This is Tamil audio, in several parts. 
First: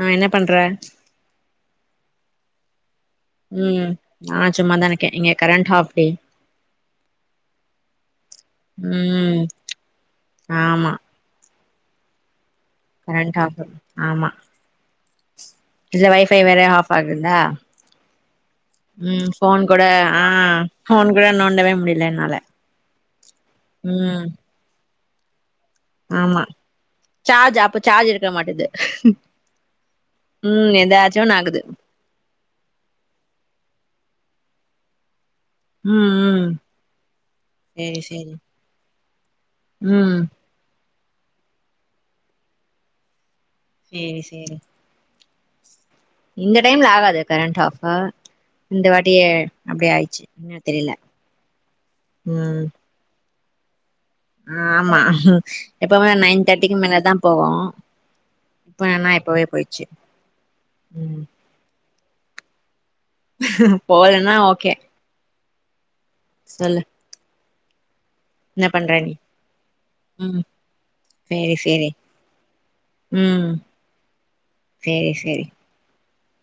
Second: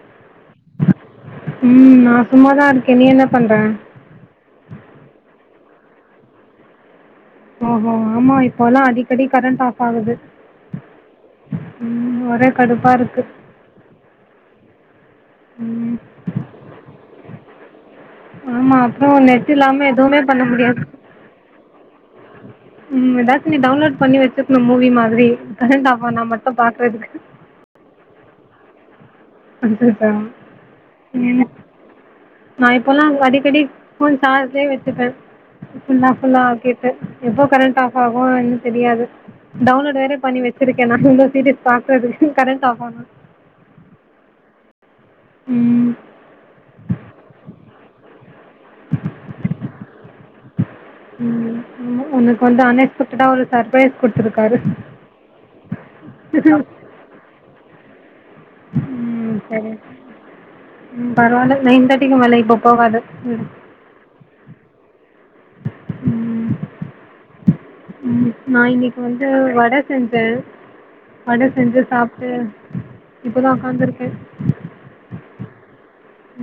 ஆ என்ன பண்ற ம் நா சும்மாதா இருக்கே நீ என்ன பண்ற? ம் நா சும்மாதா இருக்கே இங்க கரண்ட் ஆஃப் டே ஓஹோ ஆமா இப்போல்லா அடிக்கடி ம் கரண்ட் ஆஃப் ஆகுது ஆமா ம் ஒரே கடுப்பா இருக்கு. கரண்ட் ஆஃப் ஆமா ம் இதுல வைஃபை வேற ஆஃப் ஆகுலா ஆமா அப்புறம் ம் நெட் ஃபோன் கூட இல்லாம எதுவுமே ஆ பண்ண முடியாது. ஃபோன் கூட நோண்டவே முடில என்னால ம் எதாச்சு நீ டவுன்லோட் பண்ணி ம் வெச்சிருக்கணு மூவி மாதிரி கரண்ட் ஆஃபானா ஆமா மட்டு பாக்குறதுக்கு சார்ஜ் அப்ப சார்ஜ் இருக்க மாட்டேது அச்சச்சோ! ம் எதாச்சு ஒன்னு ஆகுது நா இப்போலா அடிக்கடி ஃபோன் சார்ஜ்லே வெச்சுப்பே ஃபுல்லா ம் ஃபுல்லா ம் ஆக்கிட்டு எப்போ கரண்ட் ஆஃப் சேரி சேரி ஆகுன் என்ன தெரியாது டவுன்லோடு வேற ம் பண்ணி வெச் ச்சிருக்கே நா [unintelligible] சீரியஸ் பாக்றதுக்கு கரண்ட்டு ஆஃபான சேரி சேரி ம் இந்த டைம்ல ஆகாது கரண்ட்டு ஆஃபு இந்த வாட்டியே அப்டி ஆயிச்சு என்ன தெரில ம் ம் உ உனக்கு வந்து அன் எக்ஸ்பெக்டடா ஒரு சர்ப்ரைஸ் குடுத்துருக் அ ஆமா எப்வுமே நைன் தேர்ட்டிக்கு மேலதா போவு ம் சரி ம் பரவால்ல நைன் தேர்ட்டிக்கு மேல இப்போ போகாது போவலனா ஓகே ம் சொல்லு ம் நா என்ன பண்ற இன்னிக்கு நீ வந்து வட செஞ்சே ம் வட சேரி செஞ்சு சேரி சாப்டு ம் இப்பதா உக்காந்துருக்கே சேரி சேரி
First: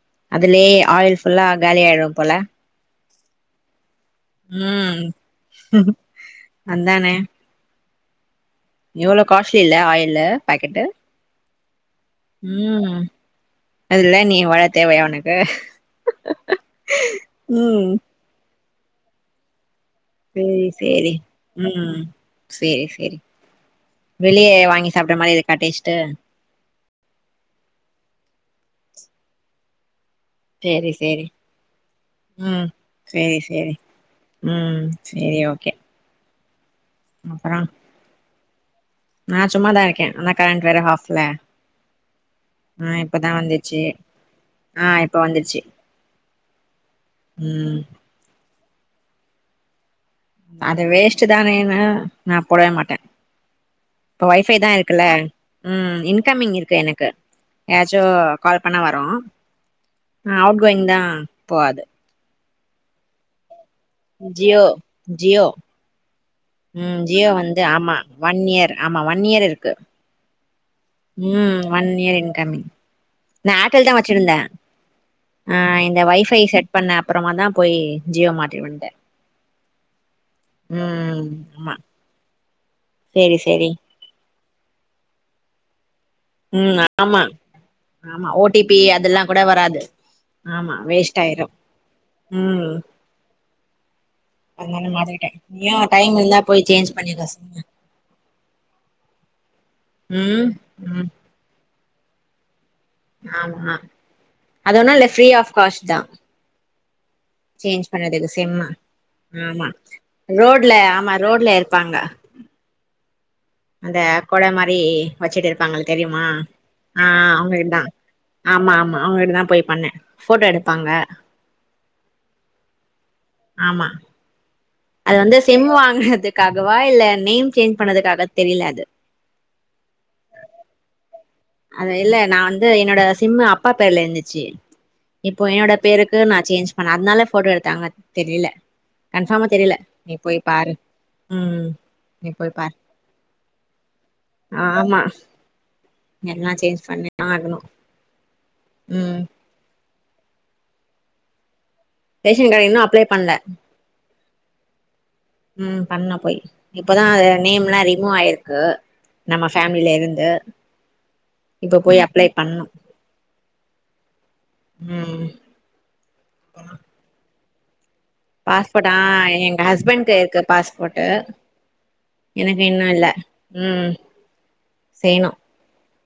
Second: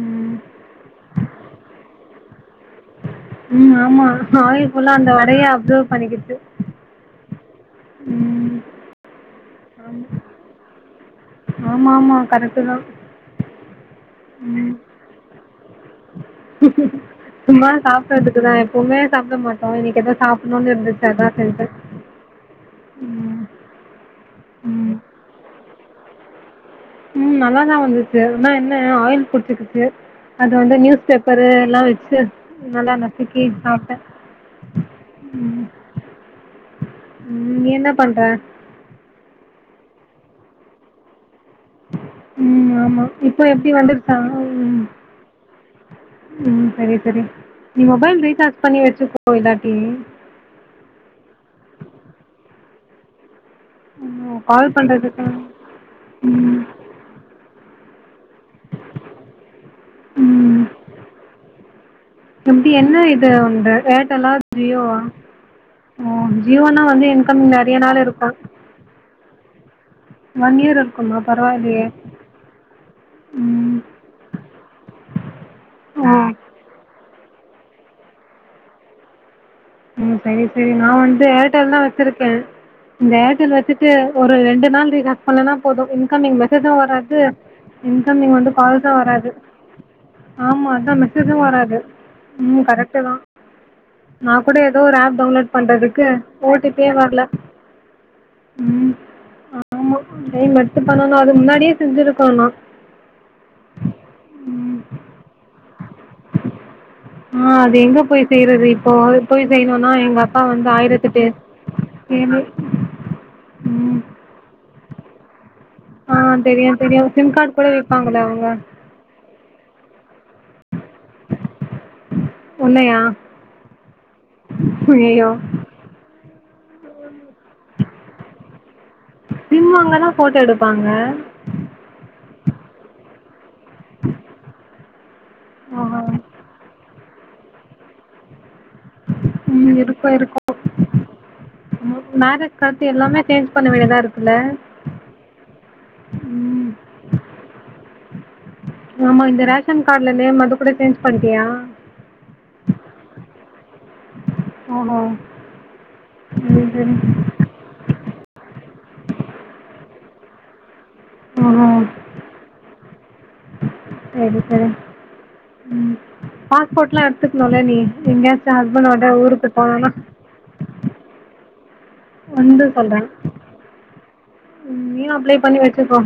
ம் அதுலயே ஆயில் ஃபுல்லா காலி ஆயிடு போல ம் ஆமா ஆயில் ஃபுல்லா ம் அந்த வடயே அப்சர்வ் பண்ணிக்கிச்சு அந்தானே ம் எவ்ளோ காஸ்லில்ல ஆயிலு பாக்கெட்டு ஆமாமா ம் அதுல நீ வழ ம் தேவையா உனக்கு சும்மா ம் சாப்பட்றதுக்குதா எப்பவுமே சாப்ட மாட்டோ இன்னிக்கெதோ சேரி சாப்புனோனு இருந்துச்சி சேரி அதா செஞ்சே ம் சேரி சேரி வெளியே வாங்கி ம் சாப்டா மாரி இருக்கா டேஸ்ட்டு ம் நல்லாதா வந்துச்சு ஆனா என்ன ஆயில் புட்டுக்கிச்சு அது வந்து சேரி நியூஸ் சேரி பேப்பரு எல்லா வெச்சு ம் நல்லா சேரி நசுக்கி சேரி சாப்ட்டே ம் செரி ஓகே ம் அப்றோ நீ என்ன பண்ற நா சும்மாதா இருக்கே அதா கரண்ட்டு வேற ஹாஃப்ல ம் ஆ ஆமா இப்பதா இப்போ எப்டி வந்துச்சு வந்துருச்சா ம் ஆ இப்ப வந்துருச்சு ம் ம் செரி செரி ம் நீ மொபைல் ரீசார்ஜ் பண்ணி வெச்சுக்கோ இல்லாட்டி அது வேஸ்ட்டு தானேன்னு நா போடவே மாட்ட இப்ப ம் ஒய்ஃபை தா கால் இருக்குல்ல பண்றதுக்கு ம் இன்கமிங் ம் இருக்கு எனக்கு யாராச்சு கால் பண்ணா வரு அ அவுட் கோயிங் தா போவாது அப்டி என்ன இது உந்து ஏ ர்டெல்லா ஜியோ ஜியோவா ஜியோ ஓ ஜியோனா ம் வந்து ஜியோ இன்கமிங் வந்து நெறைய ஆமா நாள் இருக்கு ஒன் இயர் ஆமா ஒன் இயர் இருக்கு ஒன் இயரு ம் ஒன் இயர் இன்கமிங் நா ம் ஆர்டல் தா வச்சிருந்தே ஆ இந்த ஓ வைஃபை செட் பண்ண அப்றமா தா போய் ஜீயோ மாட்டி வன்ட்டே ம் செரி செரி நா வந்து ம் ஏர்டெல் ஆமா தா வெச்சிருக்கே இந்த சேரி ஏர்டெல் சேரி வெச்சுட்டு ஒரு ரெண்டு நாள் ரீச்சார்ஜ் பன்லனா போது இன்கம்மிங் மெசேஜு ம் ஆமா வராது ஆமா இன்கம்மிங் ஓ வந்து டி பி கால்சு அதெல்லா வராது கூட ஆமா அதா வேஸ்ட் மெசேஜு ஆயிரு வராது ம் கரெக்டு தா நா கூட ஏதோ அதனால ஒரு ஆப் மாத்திக்கிட்டே டவுன்லோட் நீயு பண்றதுக்கு டைம் இருந்தா ஓ போய் டி பி யே சேஞ்ச் வர்ல பண்ணிக்கோ சிம்ம ம் ஆமா ம் ஏய் மத்து ம் பண்ணனு அது முன்னாடியே செஞ்சிருக்கனு ஆமா அது ஒண்ணு இல்ல ஃப்ரீ ஆஃப் காஸ்ட் தா ஆ அது சேஞ்ச் எங்க பண்ணதுக்கு போய் செய்றது சிம்ம இப்போ போய் ஆமா செய்ணுனா எங்க அப்பா வந்து ரோட்ல ஆமா ஆயிரத்தெட்டு ரோட்ல இருப்பாங்க வேனா அந்த கொட மாரி வச்சுட்டு இருப்பாங்கள்ள ஆ தெரியுமா தெரியு தெரியு ஆ சிம் கார்டு கூட அவுங்கிட்ட தா விப்பாங்களே அவங்க ஆமா ஆமா அவுங்கிட்ட தா போய் பண்ணே ஃபோட்டோ எடுப்பாங்க உன்னையா ஆமா அது ஐயையோ வந்து சிம் வாங்கினதுக்காகவா இல்ல நேம் சேஞ்ச் பண்ணதுக்காக தெரில அது சிம் வங்க தா ஃபோட்டோ எடுப்பாங்க அத இல்ல நா வந்து என்னோட சிம்மு அப்பா பேர்லருந்துச்சு இப்போ என்னோட ஆஹா பேருக்கு நா சேஞ்ச் பண்ணே அதனால ஃபோட்டோ எடுத்தாங்க தெரில கன்ஃபார்மா தெரில ம் இருக்கும் நீ போய் இருக்கும் பாரு ம் நீ போய் மேரேஜ்க்கு பாரு அடுத்து எல்லாமே சேஞ்ச் பண்ண வேண்டியதாக இருக்குல்ல ஆமா எல்லா ம் சேஞ்ச் பண்ணிதா ஆகணு ம் ஆமா இந்த ரேஷன் கார்ட்ல நேம் மட்டு கூட சேஞ்ச் பண்ணிட்டியா ரேஷன் கார்ட் இன்னு அப்ளை பண்ல ஓஹோ ம் பண்ணே போய் சரி சரி இப்பதா அது நேம்லா ரிமூவ் ஆய்ருக்கு நம்ம ஃபேமிலில இருந்து இப்ப போய் அப்ளை பண்ணுனு சேரி சேரி ம் ம் பாஸ்போர்ட்ல்லா எடுத்துக்னுல நீ எங்கயாச்சு பாஸ்போர்ட் ஆ ஹஸ்பண்டோட ஊருக்கு எங்க போகனு ஹஸ்பண்ட்க்கு இருக்கு பாஸ்போர்ட்டு எனக்கு வந்து இன்னு இல்ல ம் நீயு செய்யணு அப்ளை பண்ணி வச்சிருக்கோ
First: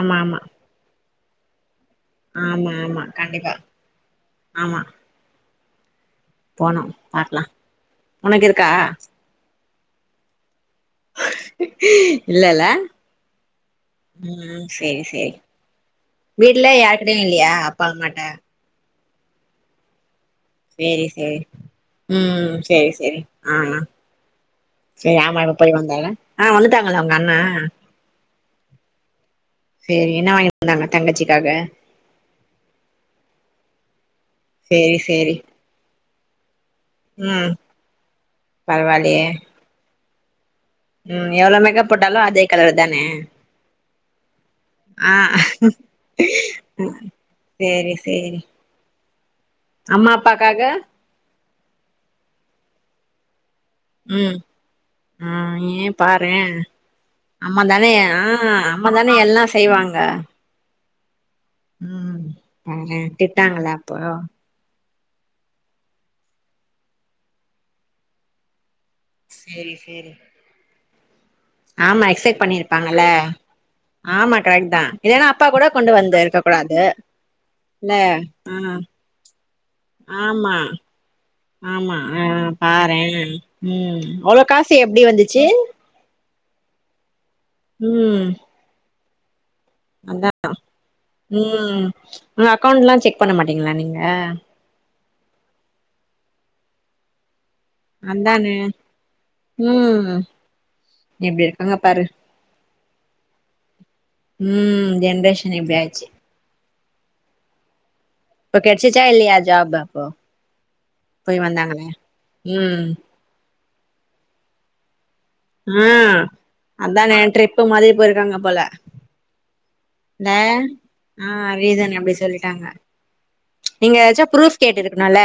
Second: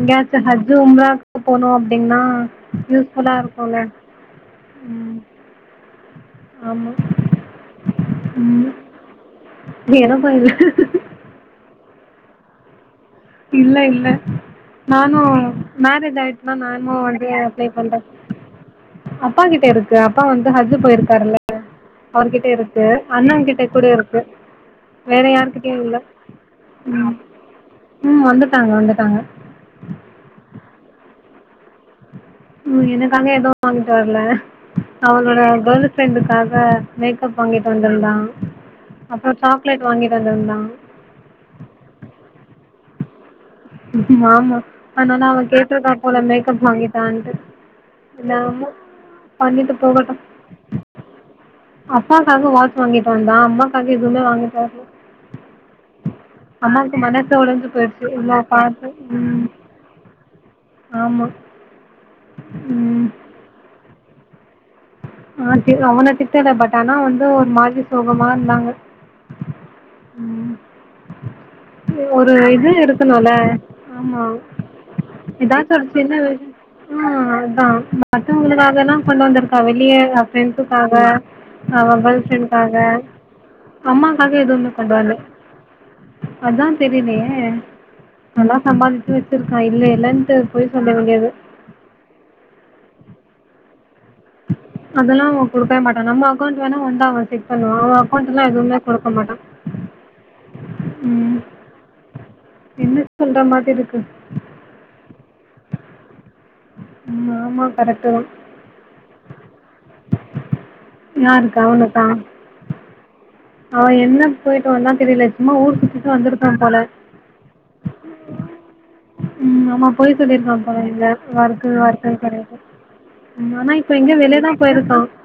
ஆமா ஆமா [unintelligible] போனு அப்டின்னா ஆமா ஆமா கண்டிப்பா யூஸ்ஃபுல்லாருக்குல ஆமா போனு ஆமாம் பாக்லா ஒனக்கிருக்கா எனக்கு இல்ல இல்லல்ல இல்ல இல்ல ம் சேரி நானு சேரி மேரேஜ் ஆய்டுச்சுனா வீட்ல நானு யார்கிட்டயு அப்டியே இல்லையா அப்ளை அப்பா பண்றே அம்மாட்ட அப்பா கிட்டருக் க்கு அப்பா வந்து ஹஜு சேரி போய்ருக்காருல சேரி அவர்கிட்ட ம் இருக்கு சேரி சேரி அண்ணன் ஆ கிட்ட கூட இருக்கு சேரி வேற ஆமா இப்ப போய் யார்கிட்டயும் இல்ல. வந்தாங்க ஆ வந்துட்டாங்களா ம். ஒங்க அண்ணெ ம் வந்துட்டாங்க வந்துட்டாங்க சேரி என்ன வாங்கிட்டு வந்தாங்க தங்கச்சிக்காக ம் எனக்காக எதுவும் வாங்கிட்டு வரல சேரி சேரி அவனோட கேர்ள் ஃப்ரெண்டுக்காக மேக்கப் வாங்கிட்டு வந்திருந்தான் பரவாலியே க்லேட் வாங்கிட்டு வந்திருந்தான் ம் எவ்ளோ மேக்கப் போட்டாலும் அதே கலர் தானே ஆமா ஆ அதனால அவ கேட்ருக்கா போல மேக்கப் வாங்கி தான்ட்டு சேரி சேரி என்னாமோ அம்மா அப்பாக்காக அப்பாக்காக வாட்ச் வாங்கிட்டு வந்தான் அம்மா க்கு எதுவுமே ம் வாங்கிட்டு வரல ஆ ஏ பாரே அம்மாக்கு மனச அம்மா ஒடஞ்ஜி தானே ஆ போயிடுச்சு இவ்ளோ பாத்து அம்மாதானே ம் எல்லாம் செய்வாங்க ஆமா ம் ம் பாரேன் திட்னாங்களா அப்போ ஆ அவன திட்டல பட் ஆனா வந்து ஒரு மாதிரி சோகமா இருந்தாங்க சேரி சேரி ஆமா ஒரு எக்ஸ்பெக்ட் இது பண்ணிருப்பாங்கல்ல இருக்கணும்ல ஆமா கரெக்ட் தா இல்லன்னா அப்பா கூட ஏதாச்ச ஒரு கொண்டு சின்ன வந்து இருக்க கூடாது ஆ அதான் இல்ல ஆ மத்தவங்களுக்காகலாம் கொண்டு வந்திருக்கா வெளியே ஆமா ஃப்ரெண்ட்ஸுக்காக ஆமா அவன் ஆ கேர்ள் ஃப்ரெண்ட்காக பாரே ம் அம்மாக்காக அவ்ளோ எதுமே காசு கொண்டுவ எப்டி வந்துச்சு அதான் தெரியலயே ம் நல்லா சம்பாதிச்சு வச்சிருக்கான் இல்ல அதா இல்லன்ட்டு பொய் சொல்ல வேண்டியது ம் அக்கௌண்ட்ல்லாம் செக் பண்ண மாட்டீங்களா நீங்க அதெல்லாம் அவன் குடுக்கவே மாட்டான் நம்ம அக்கௌண்ட் வேணா வந்தா பண்ணுவான் அவன் அக்கௌண்ட்ல்லாம் அதானே எதுவுமே குடுக்க மாட்டான் ம் ம் எப்டி இருக்காங்க பாரு என்ன சொல்ற மாதிரி இருக்கு ம் ஜென்ரேஷன் இப்படியாச்சு ஆமா கரெக்ட்டுதான் இப்ப கிடைச்சிச்சா இல்லையா ஜாப் அப்போ போய் யாருக்கு வந்தாங்களே ம் அவன் என்ன போயட்டு வந்தானு தெரியல சும்மா ஊர் ஆ சுத்திட்டு வந்திருப்பா போல அதானே ட்ரிப்பு மாதிரி போயிருக்காங்க போல ம் ஆமா போய் இல்ல சொல்லியிருக்கான் போல இங்க ஆ வொர்க்கு ரீசன் வொர்க்கு அப்டி கிடையாது சொல்லிட்டாங்க ஆனா இப்ப நீங்க எங்க ஏதாச்சும் வெளியதா ப்ரூஃப் போயிருக்கான் கேட்டுருக்கணும்ல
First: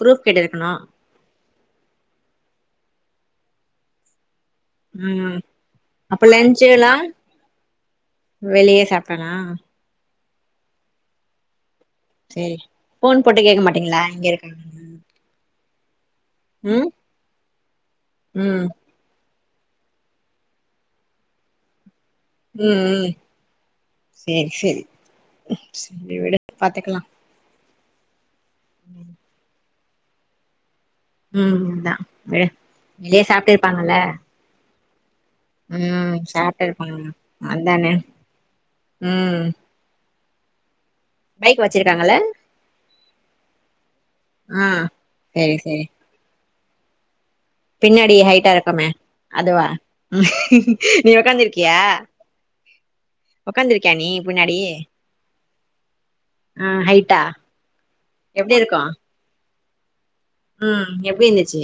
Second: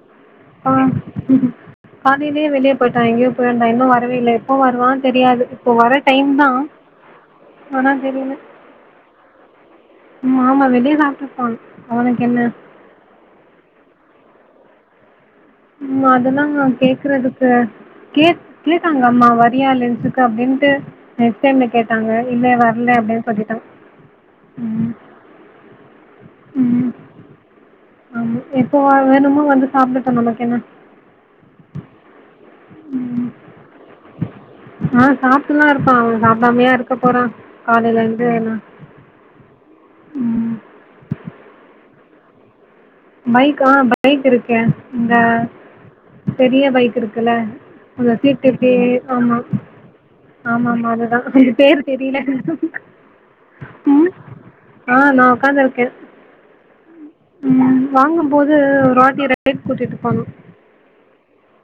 ப்ரூஃப் ஆ கேட்டுருக்கணும் இப்பவே வெளிய போயிட்டா எங்கியோ போயிருந்தா இன்னு வரவே இல்ல எப்போ வருவான் ம் தெரியாது இப்போ வர அப்ப டைம் தான் ஆனா தெரியல வெளிய சாப் ஆனா ம் ஆமா வெளியே சாப்பிட்டிருப்பான் அவனுக்கு என்ன போன் போட்டு கேட்க மாட்டீங்களா எங்க இருக்காங்க அதெல்லாம் கேக்கறதுக்கு கே ம் எங்கம்மா வரியா‌ லன்ச்சுக்கு அப்படின்ட்டு கே கேட்டாங்க இல்ல ம் வர்ல ம் அப்படின்னு சொல்லிட்டான் சேரி சேரி ம் சேரி விடு பாத்துக்கலாம் ஆ எப்போ வேணுமோ வந்து சாப்டட்டு நமக்கு என்ன ம் அதா வெ வெளிய சாப்ட்டு இருப்பாங்கல்ல ஆ சாப்ட்டுதா இருப்பா அவெ ம் சாப்ட்டு சாப்டாமையா இருக்க இருப்பாங்க போறா அதானே காலைல இருந்து எல்லா ம் பைக் வச்சுருக்காங்கள்ல பைக்கா பைக் இருக்கெ ஆ இந்த சேரி சேரி பெரிய பைக் இருக்குல பின்னாடி ஹைட்டா இருக்குமே அதுவா ம் ஆமா ஆமா நீ அதுதா அது உக்காந்துருக்கியா பேர் தெரில உக்காந்துருக்கியா நீ பின்னாடி ஆ நா உக்காந்துருக்கே அ ஹைட்டா எப்டி இருக்கு பைக் ஓட்டிட்டு போனு ம் எப்டி இருந்திச்சு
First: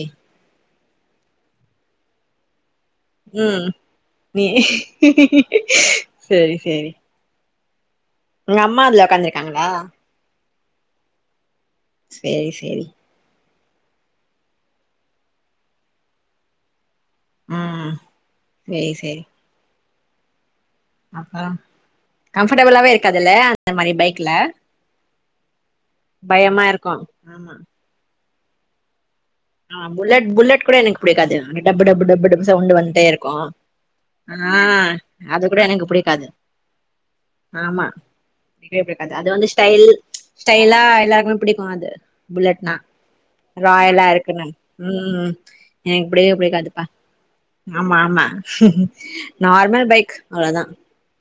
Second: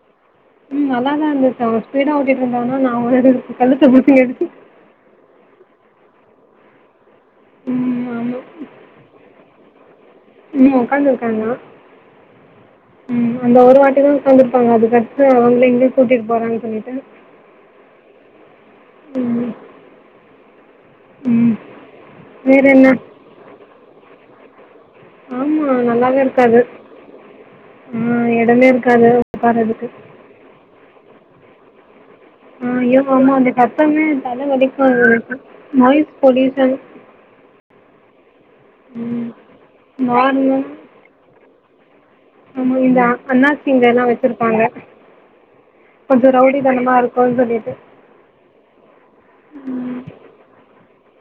ம் நல்லாதா இருந்துச் அவெ ஸ்பீடா ஓட்டிட்டு வந்தானா நா அவெ ம் கழுத்த போட்டு நீ நெறுச்சு சேரி சேரி ம் ஆமா உங்க அம்மா அதுல உட்காந்துருக்காங்களா ம் ஓக்காந்து இருக்காங்க சேரி சேரி ம் அந்த ஒரு வாட்டி தா உக்காந்துருப்பாங்க அதுக்கடுத்து அவுங்ள எங்கெயு கூட்டிட்டு போறான் சொல்லிட்டு ம் சேரி சேரி அப்பறொ ம் வேறு என்ன கம்ஃபர்டபுளாவே இருக்காதுல்ல அந்த மாரி பைக்குல ஆமா நல்லாவே இருக்காது ஆமா ஆ எடமே இருக்காது ஆ உட்கார்றதுக்கு புல்லட் புல்லட் கூட எனக்கு புடிக்காது டப்பு டப்பு டப்பு டப் ஆ சவுண்டு ஐயோ வந்ட்டே இருக்கு ஆமாம் அந்த சத்தமே தலை ஆ வலிக்கும் எனக்கு அது கூட எனக்கு நாய்ஸ் புடிக்காது பொல்யூஷன் ஆமா புடிக்கவே புடிக்காது அது ம் வந்து ஸ்டைல் நார்மல் ஸ்டைலா எல்லாருக்குமே புடிக்கு அது புல்லட்னா ஆமாம் இந்த ராயலா அண்ணாச்சிங்கெல்லாம் இருக் வச்சுருப்பாங்க ம் என்க் புடிகவே கொஞ்சம் புடிக்காதுப்பா ரவுடித்தனமாக இருக்கும்னு சொல்லிட்டு ஆமா ஆமா நார்மல் பைக் அவ்ளோதா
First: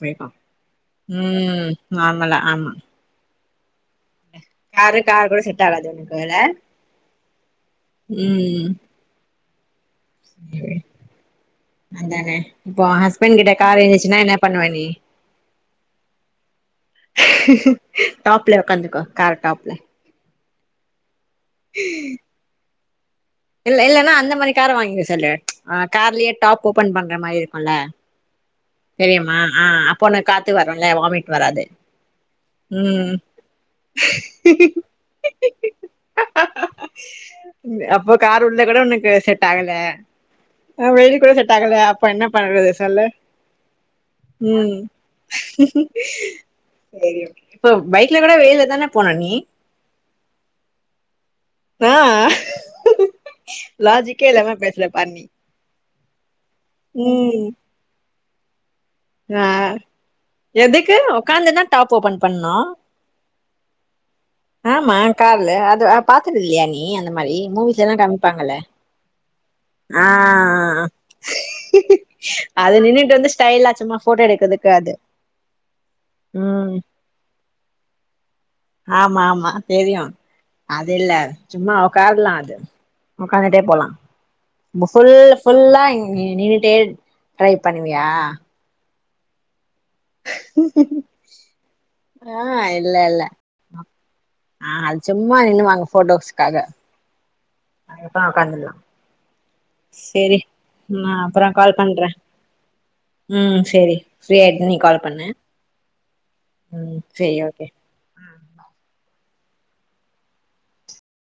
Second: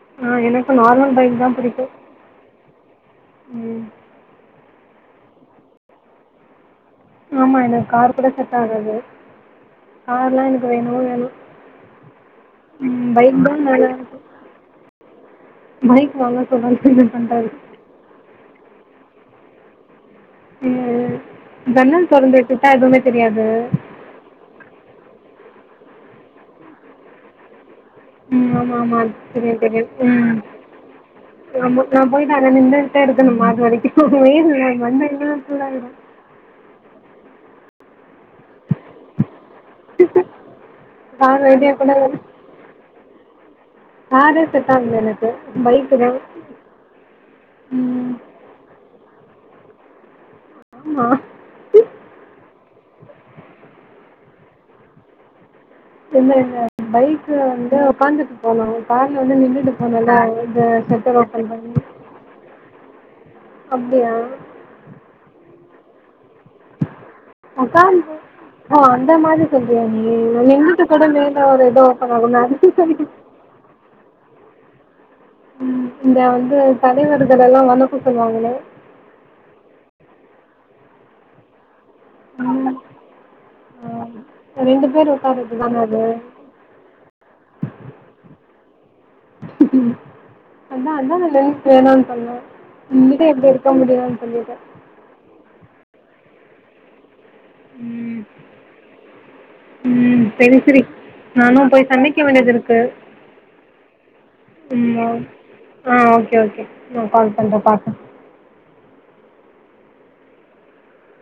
புய்க்கு ஆ எனக்கு நார்மல் பைக் தான் ம் பிடிக்கும் நார்மலா ஆமா ம் காரு கார் கூட செட் ஆகாது [unintelligible] ஆமா எனக்கு கார் கூட செட் ம் ஆகாது கார்லா எனக்கு வேனு வேனு அதானே இப்போ ஹஸ்பண்ட் கிட்ட கார் இந்துச்சுனா நல்லாயிருக்கும் என்ன பண்ணுவ நீ பைக் வாங்க சொல்றான் கிண்டல் பண்றாரு டாப்ல உக்காந்துக்கோ கார் டாப்ல ஜன்னல் தொறந்து விட்டுட்டா எதுவுமே தெரியாது இல்ல இல்லன்னா அந்த மாரி கார் வாங்க சொல்லு கார்லயே டாப் ஓபன் பண்ற மாரி இருக்குல்ல ம் ஆமா தெரியுமா தெரியு ஆ தெரியு அப்போ உனக்கு காத்து வரும்ல வாமிட் வராது நா போயிட்டு அதுல நின்னுட்டே ம் இருக்கணுமா அது வரக்கி வெயில் மா மண்டையெல்லா சூடாகிரு அப்போ கார் உள்ள கொட உனக்கு செட் செட் ஆகல வெள்ய கொட கார் செட் ஐடியா ஆகல கூட அப்ப என்ன வேணாம் பண்றது சொல்லு காரே செட் ம் ஆகல எனக்கு பைக்கு தான் இப்போ ம் பைக்ல கொட வெயில தான போன நீ ஆமா அ லாஜிக்கே இல்லாம பேசுல பார் நீ இல்ல இல்ல பைக்ல ம் வந்து ஒக்காந் போனு கார்ல வந்து ஆ நின்னுட்டு போனுல்ல எதுக்கு செட்ட ஓபன் உக்காந்துதா பண்ணி டாப் ஓபன் பண்ணு அப்டியா ஆமா கார்ல அது பாத்ததில்லயா நீ அந்த மாரி மூவிஸ்லெலா உட்காந்து காமிப்பாங்கல்ல ஓ அந்த மாரி சொல்ரியா ஆ நீ எங்கட்டு கூட மேல ஒரு எதோ ஓபன் ஆகுல [unintelligible] ஸ்டைல்லா சும்மா போட்டோ எடுக்கதுக்கு அது ம் இந்த வந்து ம் தலைவர்களெல்லா வணக்க சொல்வாங்களே ஆமா ஆமா தெரியு அது இல்ல சும்மா உக்கார்லா அது உக்காந்துட்டே போலா ஆ ரெண்டு ஃபுல் பேர் உட்கார்றது தான ஃபுல்லா அது இங்க நின்னுடே ட்ரை பண்ணுவியா ம் அதா அதா நா லென்த் வேனானு சொன்னோ ஆ இல்ல இல்ல நின்னுட்டே எப்படி இருக்க முடியுன்னு சொல்லிட்டு ஆ அது சும்மா நின்னுவாங்க போட்டோஸ்காக அங்க ம் போய் உக்காந்துன்லா ம் சேரி சரி சரி நா அப்றோ நானு கால் போய் பண்றே சமைக்க வேண்டியது இருக்கு ம் சேரி ஃப்ரீயாய்ட்டு நீ கால் ம் பண்ணு ஆ ஓ கே ஓ கே ம் நான் கால் சேரி ஓகே பண்ற பாக்ற